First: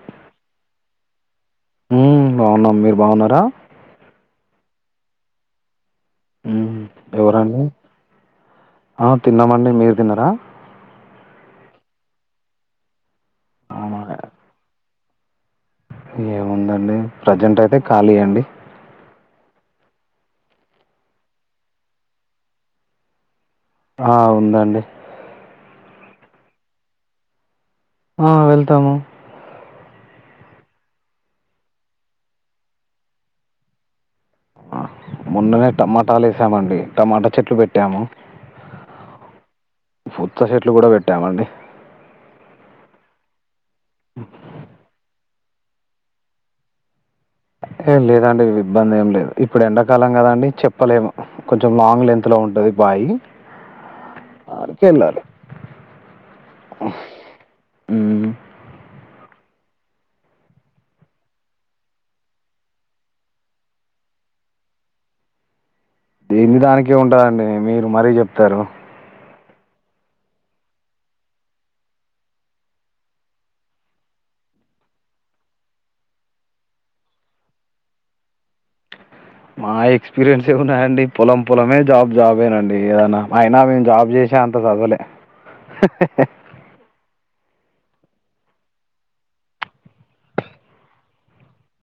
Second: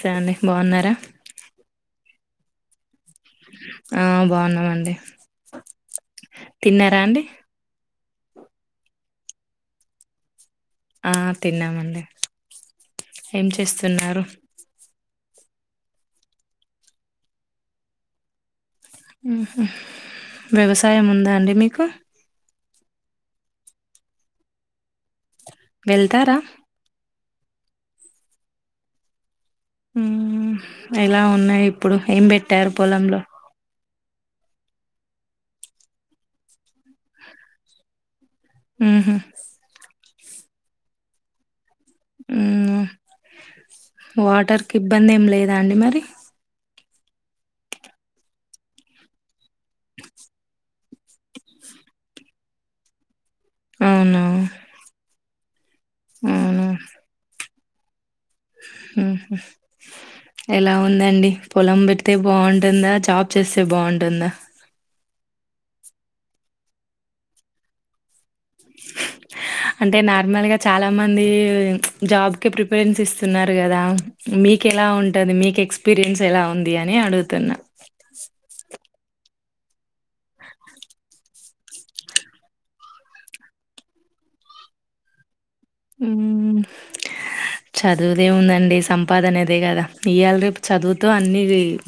సే అండి బాగున్నారా మ్ బాగున్నాం మీర్ ఆ బాగున్నామండి హ్మ్. తిన్నారా అండి ఎవరండి? ఆ తిన్నామండి మీరు తిన్నరా ఆ తిన్నామండి ఏం అవునా! చేస్తున్నారు ఏముందండి ప్రజెంటైతే ఖాళీ అండి మ్ హు వ్యవసాయం ఉందా అండి మీకు ఆ ఉందండి వెళ్తారా ఆ వెళ్తాము మ్ ఎలా ఉన్నాయి ఇప్పుడు ఏం పెట్టారు పొలంలో ఆ మొన్ననే టమాటాలేసామండి టమాటా చెట్లు పెట్టాము మ్ హు పుచ్చా చెట్లు కూడా పెట్టామండి మ్ వాటర్కి ఇబ్బంది ఎం లేదా అండి మరి ఏ లేదండి ఇబ్బంది ఏం లేదు ఇప్పుడు ఎండాకాలం కదండి చెప్పలేము కొంచెం లాంగ్ లెంత్ లో ఉంటది బ బయి అర్ కేళ్ళలి ఆవునా హ్మ్. ఎలా ఉందండి పొలం పెడితే బాగుంటుందా జాబ్ చేస్తే బాగుంటుందా దేంది దానికే ఉంటదండి మీరు మరీ చెప్తారు అంటే నార్మల్ గా చాలా మంది జాబ్ కి ప్రిపరెన్స్ ఇస్తున్నారు కదా మీక్ కేలా ఉంటది మీకు ఎక్స్పీరియన్స్ ఎలా ఉంది అని అడుగుతున్నా మా ఎక్స్పీరియన్స్ ఏమున్నాదండి పొలం పొలమే జాబ్ జాబెనండి ఏదన్నా అయినా మేము జాబ్ చే కే అంత సదువలే చదువుదేవుందండి సంపాదనేదే కదా ఇయ్యాల రేపు చదువుతో అన్ని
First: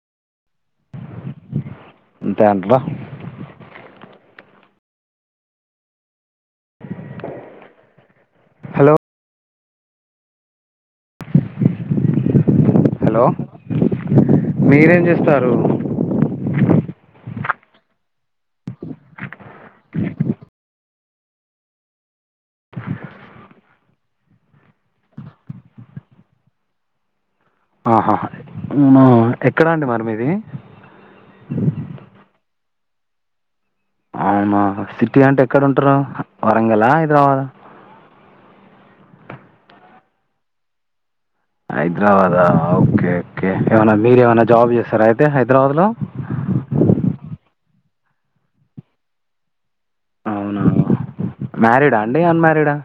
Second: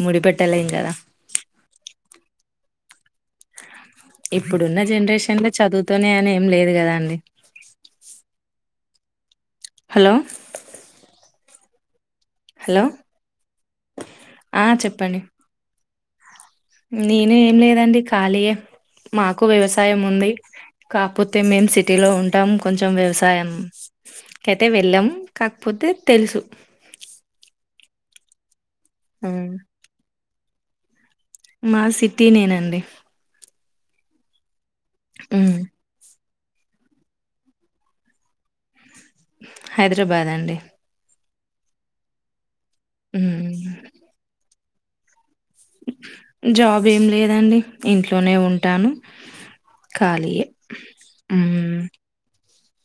ముడిపెట్టలేం కదా దెబ్బ ఇప్పుడున్న జనరేషన్ ల చదువుతొనే అని ఏం లేదు కదా అండి హలో హలో హలో ఆ! మీరేం చెప్పండి. చేస్తారు నేను ఏం లేదండి ఖాళీయె మాకు వ్యవసాయం ఉంది కాకపోతే మేం సిటీలో ఉంటాం కొంచెం వ్యవసాయం కైతే వెళ్ళాము కాకపోతే తెలుసు ఆహ హ మ్ ఎక్కడా అండి మరి మీది మాది సిటీ నె అండి అవునా సిటీ అంటే ఎక్కడుంటారు వరంగల్ హ హైదరాబాద్ హ హైదరాబాద్ అండి హైదరాబాదా ఓకే ఉమ్ ఒకే ఏమనా మీరేమన్న జాబ్ చేస్తారా అయితే హైదరాబాద్లో జాబ్ ఏం లేదండి ఇంట్లోనే ఉంటాను కాళియే అవునా ఉమ్ మ్యారీడా అండి అన్మ్యారీడా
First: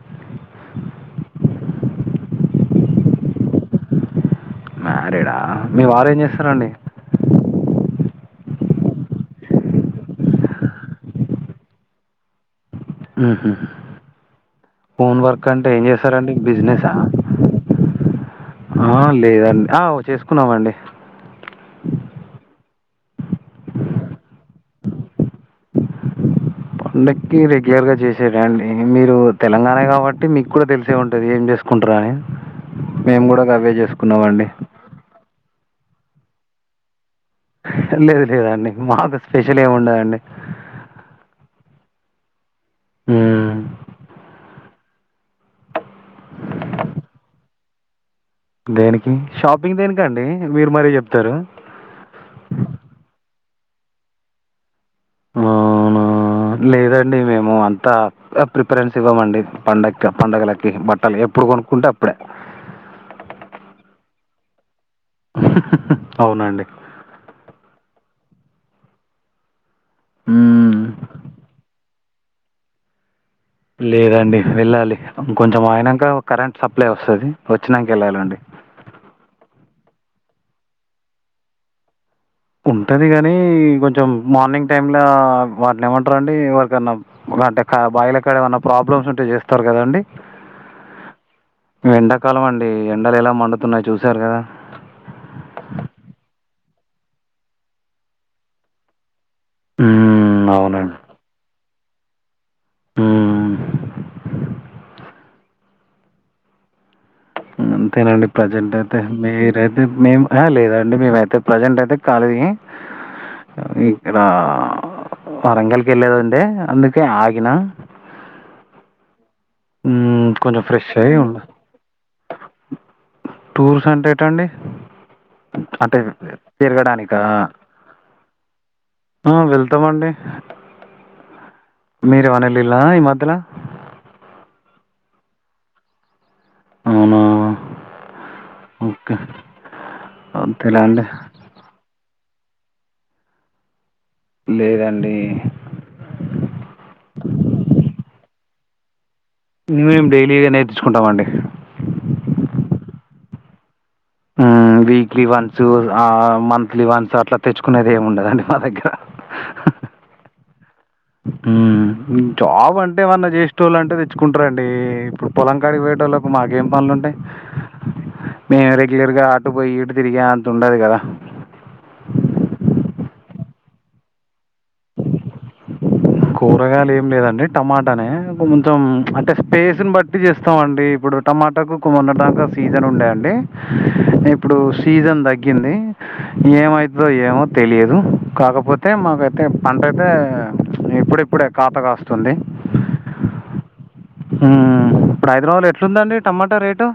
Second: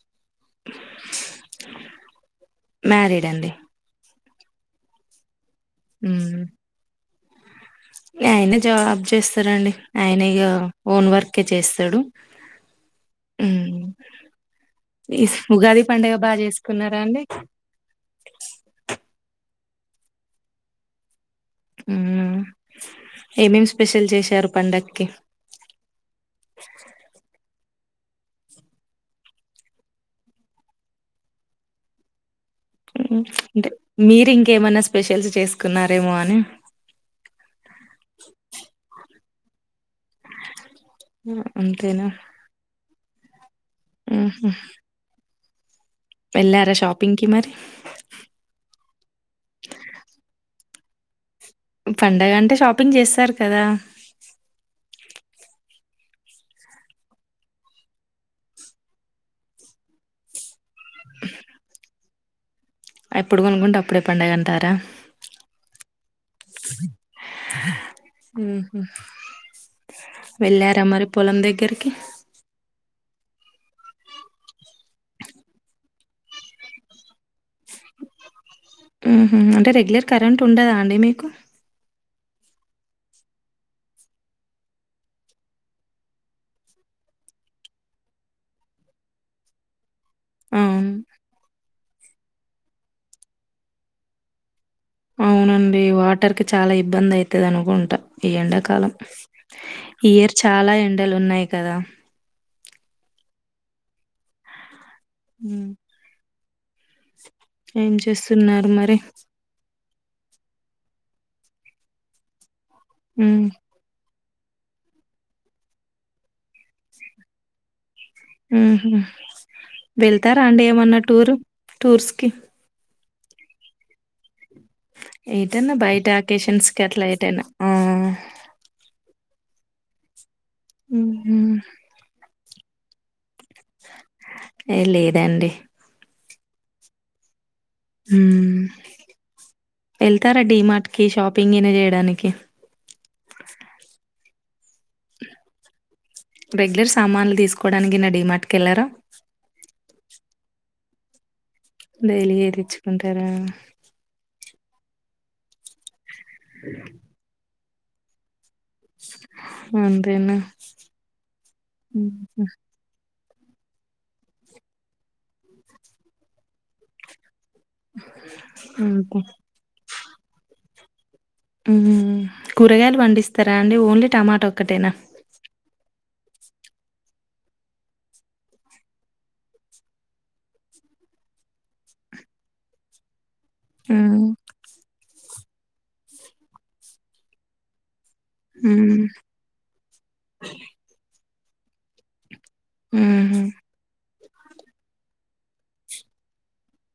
మ్యారిడ్ అండి మ్యారీడా మీ వారు ఏం ఉమ్ చేస్తారండి ఆయన జాబ్ చేస్తారండి ఆయన ఇగ ఓన్ వర్కే చేస్తాడు ఉ హు హు ఉమ్ హోమ్ వర్క్ అంటే ఉగాది ఏం పండుగ చేస్తారండి బాగా బిజినెసా చేసుకున్నారా అండి ఆ లేదం ఆ చేసుకున్నామండి మ్ ఏం ఏం స్పెషల్ చేశారు పండక్కి పండక్కి రెడ్ క్లియర్గా చేసేధ అండి మీరు తెలంగాణ కాబట్టి మీక్కుడా తెలిసే ఉంటది ఏం చేసుకుంటార అని అంటే మీరు ఇంకేమైనా స్పెషల్స్ చేసుకున్నారేమో అని లేదు లేదండి మాకు స్పెషల్ ఏం ఉండదండి అ అంతేనా మ్ ఊహు వెళ్ళారా షాపింగ్కి మరి దేనికి షాపింగ్ దేనికి అండి మీరు మరి చెప్తరు పడగంటే షాపింగ్ చేస్తారు కదా అవునా! లేదండి మేము అంతా ప్రిపారెన్స్ ఇవ్వమండి పండక్ పండగల పిహ్ బట్టలు ఎప్పుడు కొనుక్కుంటే అప్పుడే ఎప్పుడు కొనుక్కుంటే అప్పుడే పండగ అంటారా అవునండి ఊహు వెళ్ళారా మరి హ్మ్. పొలం దగ్గరికి లేదండి వెళ్ళాలి కొంచెం ఆయనాక కరెంట్ సప్లై వస్తది వచ్చినంక వెళ్ళాలండి ఊహు అంటే రెగ్యులర్ కరెంట్ ఉండదా అండి మీకు ఉంటది కాని కొంచం మార్నింగ్ టైమ్లా వాటిని ఏమంటారండి ఎవరికన్నా వంటే కా బయిలక్కడ ఏమైన్నా ప్రాబ్లమ్స్ ఉంటే చేస్తారు కదాండి ఆవున్ ఎండాకాలం అండి ఎండలు ఎలా మండుతున్నాయి చూసారు కదా అవునండి వాటర్ కి చాలా ఇబ్బంది అవుతది అనుకుంటా ఈ ఎండాకాలం ఇయర్ మ్మ్, చాలా ఎండలు ఉన్నాయి కదా ఉమ్ ఉ అంతేనండి చేస్తున్నారు ప్రజెంట్ మరి? అయితే మీరు ఏద్ మేం మేము అహ లేదండి మేమయితే ప్రజెంట్ అయితే కాలీ ఉమ్ ఇలా వరంగల్కి వెలేదంటే అందుకే ఆగిన ఊహు హ్మ్. వెళ్తారా కొంచెం అండి ఫ్రెష్ ఏమన్నా అయ్యి టూర్ ఉండు. టూర్స్ కి టూర్స్ అంటే ఏటండి ఏటన్న బయట ఆకేషన్స్ కి అట్లా తిరగడానికా? ఏటనా ఆ ఆ వెళ్తామండి ఊహు మిరేమన్న ఎలిల ఈ మధ్యల ఏ లేదాండి అవునా మ్ ఓకే. ఎళ్తారా అంతేనా డిమార్ట్ అండి? కి షాపింగీన చేయడానికి లేదండి రెగ్యులర్ సామాన్లు తీసుకోవడానికిన్న డిమార్ట్కి వెళ్లరా మేం డైలీగా నేర్చుకుంటామ అండి డైలీ ఏ తెచ్చుకుంటారా ఆ వీక్లీ వన్స్ ఆ మంత్లీ వన్స్ అట్లా తెచ్చుకునేది ఏమి ఉండదండి మ దగ్గర అంతేనా? మ్ హుహు. జాబ్ అంటే మనక్ చేస్తోలంటే తెచ్చుకుంటారండి ఇప్పుడు పొలం కాడికి పోయేటోల్లకు మాకేం పనులు ఉంటాయ్ మ్ ఇగ అటు బోయి ఈటు దిరిగే అంత ఉండదు గదా ఉమ్ కూరగాయలు వండిస్తారా అండి ఓన్లీ టమాటా ఒక్కటేనా కూరగైలు ఏం లేదండి టమాటానే కొంచెం అంటే స్పేస్ని బట్టి జేస్తామండి ఇప్పుడ్ రు టమాటాకు కుమ్మడ్దాక సీజన్ ఉండే అండి హ్మ్. ఇప్పుడు సీజన్ దగ్గింది ఏమైతదో ఏమో తెలియదు కాకపోతే హ్మ్. మాకైతే పంటైతే ఇప్పుడిప్పుడే ఖాత కాస్తుంది హుహు. మ్ ఇప్పుడ్ హైదరాబాద్ల ఎట్లుందండి టమాటా రేటు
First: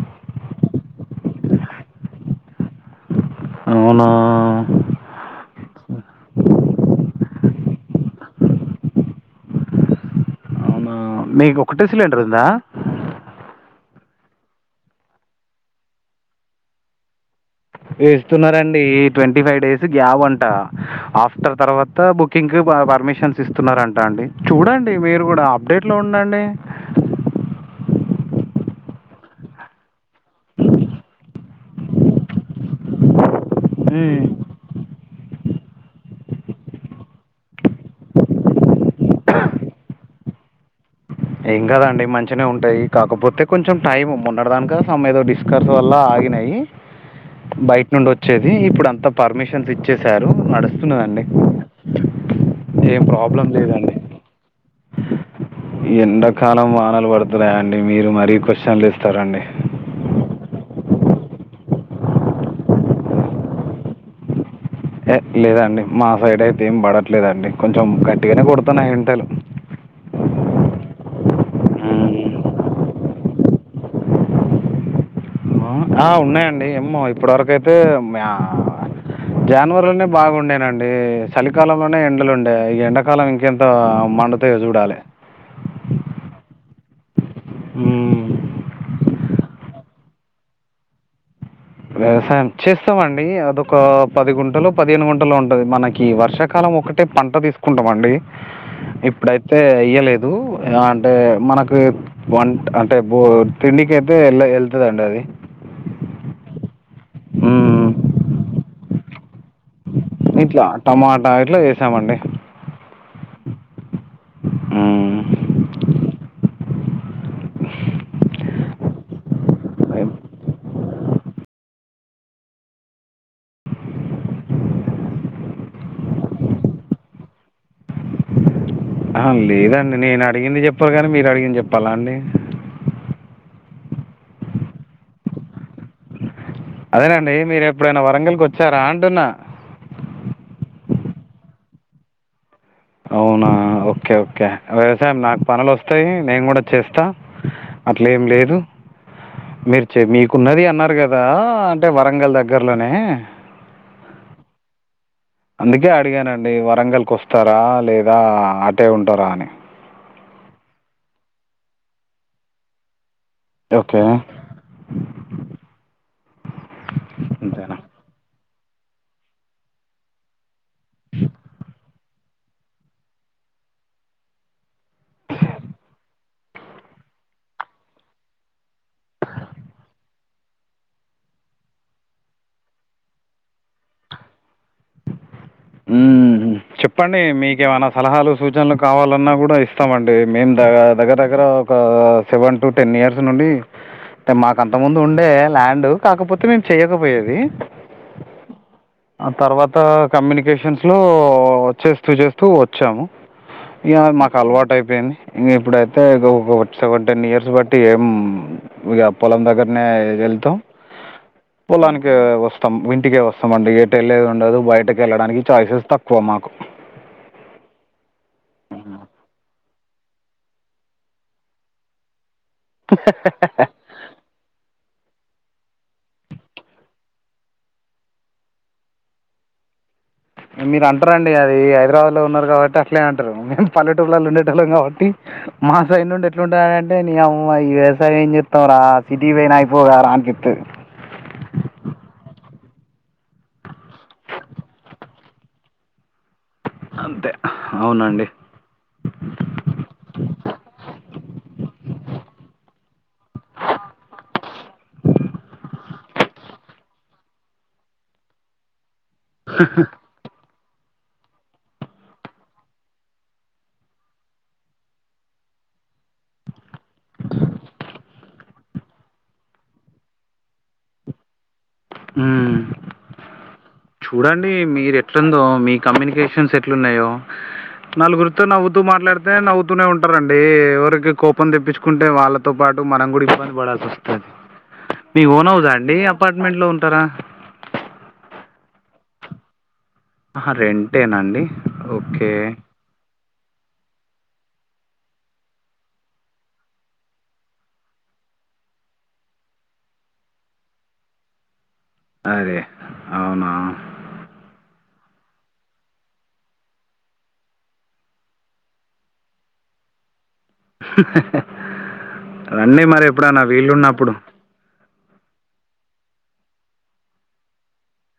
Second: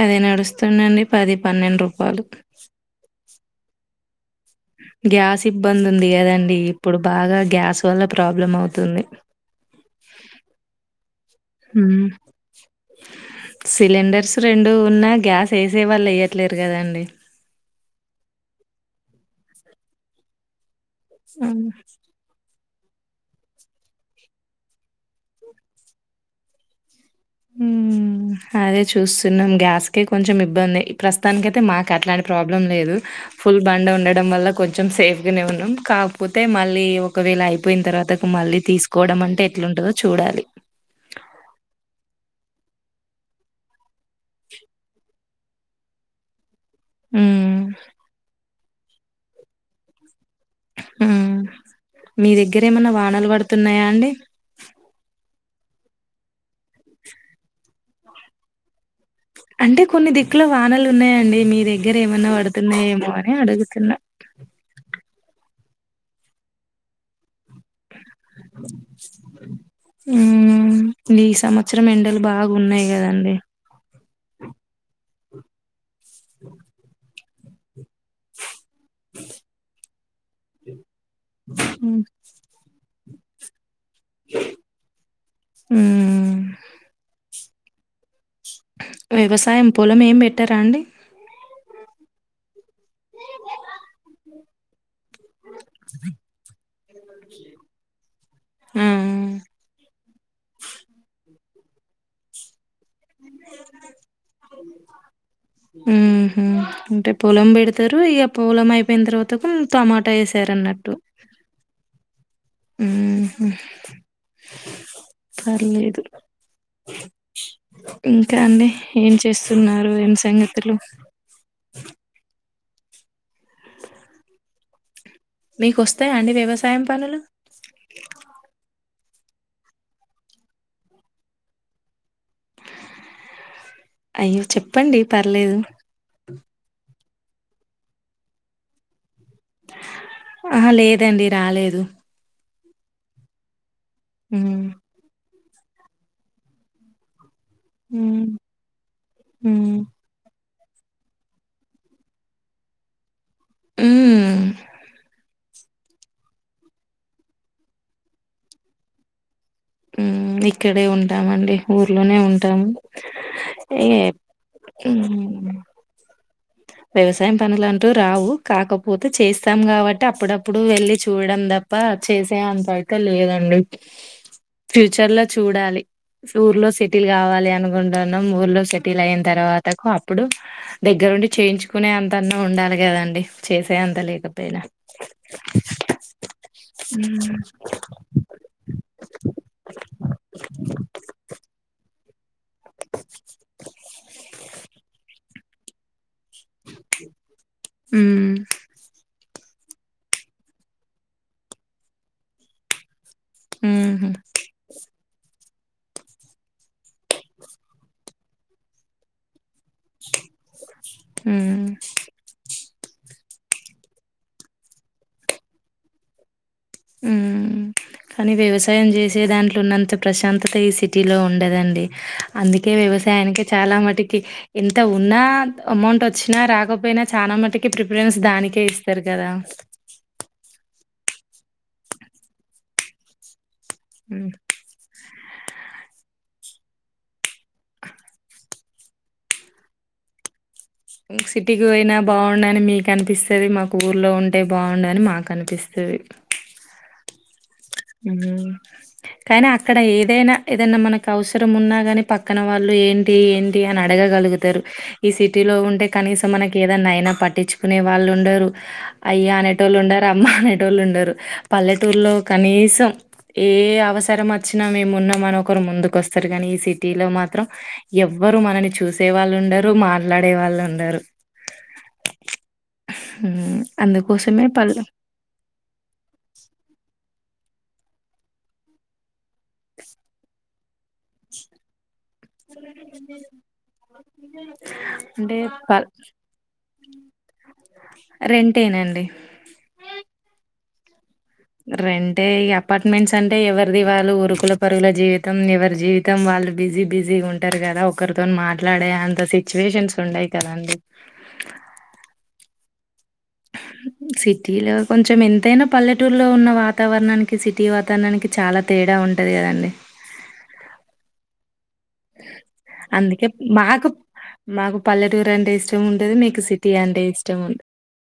అదే నడుస్తుందండి పది పన్నెండు రూపాలు ఔనా గ్యాస్ ఇబ్బంది ఉంది కదండి ఇప్పుడు బాగా గ్యాస్ వల్ల ప్రాబ్లం అవుతుంది అవునా మీకు ఒకటే మ్ సిలిండర్ ఉందా సిలెండర్ స్ రెండు ఉన్నా గ్యాస్ ఏసే వాళ్ళు ఏయ్యట్లేరు కదాండి ఏస్తున్నరండీ ట్వంటీ ఫైవ్ డేస్ గ్యాబ్ అంట ఆఫ్టర్ అవును. తర్వాత బుకింగ్ క్ ప పర్మిషన్స్ ఇస్తున్నారంట అండి చూడండి మీరు గూడా అప్డేట్ లో ఉండండి హ్మ్. అదే చూస్తున్నం గ్యాస్ కి కొంచం ఇబ్బందె ప్రస్తుతానికైతే మాక్ అట్లాంటి ప్రాబ్లం లేదు ఫుల్ బండ మ్మ్. ఉండడం వల్ల కొంచెం సేఫ్గనే ఉన్నాం కాకపోతే మళ్ళీ ఒకవేళ అయిపోయిన తర్వాతకు మళ్ళీ తీసుకోడం అంటే ఎట్లుంటదో చూడాలి ఏం కాదండి మంచినే ఉంటాయి కాకపోతే కొంచెం టైం మొన్నడ్దాంక సామ్ ఏదో డిస్కర్స్ వల్ల ఆ గినై హ్మ్. బయిట్నుండి ఒచ్చేవి ఇప్పుడంతా పర్మిషన్స్ ఇచ్చేసారు నడుస్తున్నదండి హ్మ్. మీ దగ్గరేమన్నా ఏం వానలు ప్రాబ్లం పడుతున్నాయా లేదండి అండి? ఎండాకాలం వానలు పడుతున్నాయా అండి మీరు మరీ క్వశ్చన్ లు అంటే కొన్ని దిక్కుల వానలున్నాయండి మీద గ్గరేమన్నా పడుతున్నయి ఏమో అని అడుగుతున్నా హె లేదండి మా సైడ్ అయితే ఏం పడట్లేదండి కొంచెం గట్టిగానే కొడుతున్నాయి ఎండలు వత్సరం ఎండలు బాగున్నాయ్ కదండి మ్ ఆ ఉన్నాయండి ఏమ్మో ఇప్పటి వరకైతే మ్యా జనవరిల నే బాగుండేనండి చలికాలంలోనే హ్మ్. ఎండలుండే ఇగ ఎండకాలం ఇంకెంత్ అ మండుతయో చూడాలే హ్మ్. మ్ వ్యగసాయం పోలం ఏం పెట్టారా అండి వ్యవసాయం చేస్తామండి అదొకా పది గుంన్ పదిహేను గంటలో ఉంటది మనకి వర్షాకాలం ఒకటే పంట తిస్కుంటాం అండి ఆ! ఇప్పుడైతే ఎయ్యలేదు ఎల అంటే మనక్ బొట్ వంట్ అంటే బోట్ తిండికైతే ఏళ్ ఎల్తదండీ అది మ్ హు్ అంటే పొలం మ్మ్. పెడ్తారు ఇగ పొలం అయిపోయిన తర్వాతకు టమాటా ఇట్లా ఏసారన్నట్టు టమాటా ఇట్లా వేసామండి మ్ హు్ మ్మ్. పర్లేదు ఇంకా అండి ఏం చేస్తున్నారు ఏం సంగతులు మీకోస్తాయా అండి వ్యవసాయం పనులు ఆహా లేదండి నేను అడిగింది జెప్పవ్ గాని మీరు అడిగింది జెప్పాలా అండి అయ్యో చెప్పండి పర్లేదు అదేనండి మీరు ఎప్పుడైనా వరంగల్కి ఓచ్చారా అంటున్నా ఆహా లేదండి రాలేదు అవునా ఒక్కె ఒక్కె హ్మ్. వ్యవసాయం నాక్ పనులోస్తాయి నేను గూడా చేస్తా అట్లా ఏం హ్మ్ లేదు హ్మ్ మీరు చే మీకు ఉన్నది అన్నారు గదా అంటే వరంగల్ దగ్గర్లోనే మ్ అందుకే అడిగానండి వరంగల్ కోస్తారా లేదా అటే ఉంటారా అని మ్ ఇక్కడే ఉంటామండి ఊర్లోనే ఉంటాము ఇగ ఓకే ఏ మ్ వ్యవసాయం పనులు అంతేనా అంటూ రావు కాకపోతే చేస్తాం గబట్టి అప్పుడపు అప్పుడు వెళ్ళీ చూడడం దప్ప చేసే అంతైతే లేదండి ఫ్యూచర్ల చూడాలి ఊర్లో సెటిల్ గవాలి అనుకుంటున్నాం ఊర్లో సెటిల్ అయిన తర్వాతకు అప్పుడు దెగ్గరుండి చేయించుకునే అంతన్నా ఉండాలి గదండి చేసే అంత లేకపోయినా ఉమ్ ఉమ్ చెప్పండి మీకేమనా సలహాలు సూచనలు కావాలన్నా గూడా ఇస్తామండి మేమ్ ద దగ్గర దగ్గర ఒక సెవెన్ టు టెన్ ఇయర్స్ నుండి మాక్ అంత ముందు ఉండే ల్యాండు కాకపోతే మేమ్ చేయకపోయేది హ్మ్ అ తర్వాత కమ్యూనిక వెకేషన్స్లో వచ్చేస్తూ చేస్తూ వచ్చాము హ్మ్ ఇగ ఊహూ మాక్ అలవాటైపోయింది ఇంగ ఇప్పుడైతే ఇ ఒక సెవెన్ టెన్ ఇయర్స్ బట్టి ఏం ఇగ పొలం దగ్గర నే వెళ్తాం హ్మ్ పొలానికె వస్ తం ఇంటికే వస్తామండి ఎటు వెళ్ళలేదుండదు బయటకి వెళ్ళడానికి ఛాయిసెస్ తక్కువ మాకు ఉమ్ కానీ వ్యవసాయం జెసే దాంట్ల ఉన్నంత త ప్రశాంతత ఏ సిటీలో ఉండదండి అందుకే వ్యవసాయానికి చాలా మటికి ఇంత ఉ ఉన్నా అమౌంట్ వచ్చినా రాకపోయినా చానా మటికి ప్రిఫరెన్స్ దానికే ఇస్తరు గదా మీరంట్రంన్డి అది హైదరాబాద్లో ఉన్నారు కాబట్టి అట్లే అంటారు మేమ్ పల్లెటూర్ళ్లలో హ్మ్. ఉండేటోల్లం కాబట్టి మా సైడ్ నుండి ఎట్లుంటదంటే నీ అమ్మా ఈ వ్యవసాయం ఏం చెత్తవ్ రా సిటీ పోయిన అయిపోగదర అనిపితది సిటీకి పోయినా బాగుండని మీక్ అనిపిస్తది మాకు ఊర్లో ఉంటే బాగుండని మాక్ అనిపిస్తుది తది అంతే అవునండి ఉమ్ కానీ అక్కడ ఏదైనా ఏదైనా మనక్ అవసరం ఉన్నా గని పక్కన వాళ్ళు ఏంటి ఏంటి అని అడగగలుగుతారు ఈ సిటీలో ఉంటే కనీసం మనకి ఏదైన్నా ఐనా పట్టించుకునే వాళ్ ఉండరు అయ్యా అనేటోళ్ళు ఉండారు అమ్మ అనేటోళ్ళు ఉండరు పల్లెటూర్లో కనీ సం ఏ అవసరం అచ్చినా మేం ఉన్నాం అని ఒకరు ముందుకోస్తారు గనీ ఈ సిటీలో మాత్రం ఎవ్వరు మనల్ని చూసే వాళ్ళు ఉండరు మాట్లాడే వాళ్ళు ఉండరు ఉమ్ అందుకోసమే చూడండి పల్లె మీరు ఎట్లుందో మీ కమ్యూనికేషన్స్ ఎట్లున్నాయో నలుగురితో నవ్వుతూ మాట్లాడితే నవ్వుతూనే ఉంటారండి ఎవరికి కోపం తెప్పించుకుం టే వాళ్ళతో పాటు మనం గూడా ఇబ్బంది పడాల్సోస్తది మీకు అంటే ఓనహౌజ ప అండి అపార్ట్మెంట్ లో రెంటేనండి రెంటేనా అండి రెంటే ఓకే ఇగ అపార్ట్మెంట్స్ అం టే ఎవర్ది వాళ్ళు ఉరుకుల పరుగుల జీవితం ఎవరి జీవితం వాళ్ళు బిజీ బిజీ ఉంటారు గదా ఒకరితోన్ మాట్లాడే అంత సిచ్యువేషన్స్ ఉండయి కదండి అదే అవునా సిటీలో కొంచం ఎంతైనా పల్లెటూరులో ఉన్న వాతావరణానికి సిటీ వాతావరణానికి చాలా తేడా ఉంటది గదండి రండి మరి అందుకే ఎప్పుడనా మాకు వీళ్లున్నప్పుడు మాకు పల్లెటూరు అంటే ఇష్టం ఉంటది మీకు సిటీ అంటే ఇష్టం ఉంట్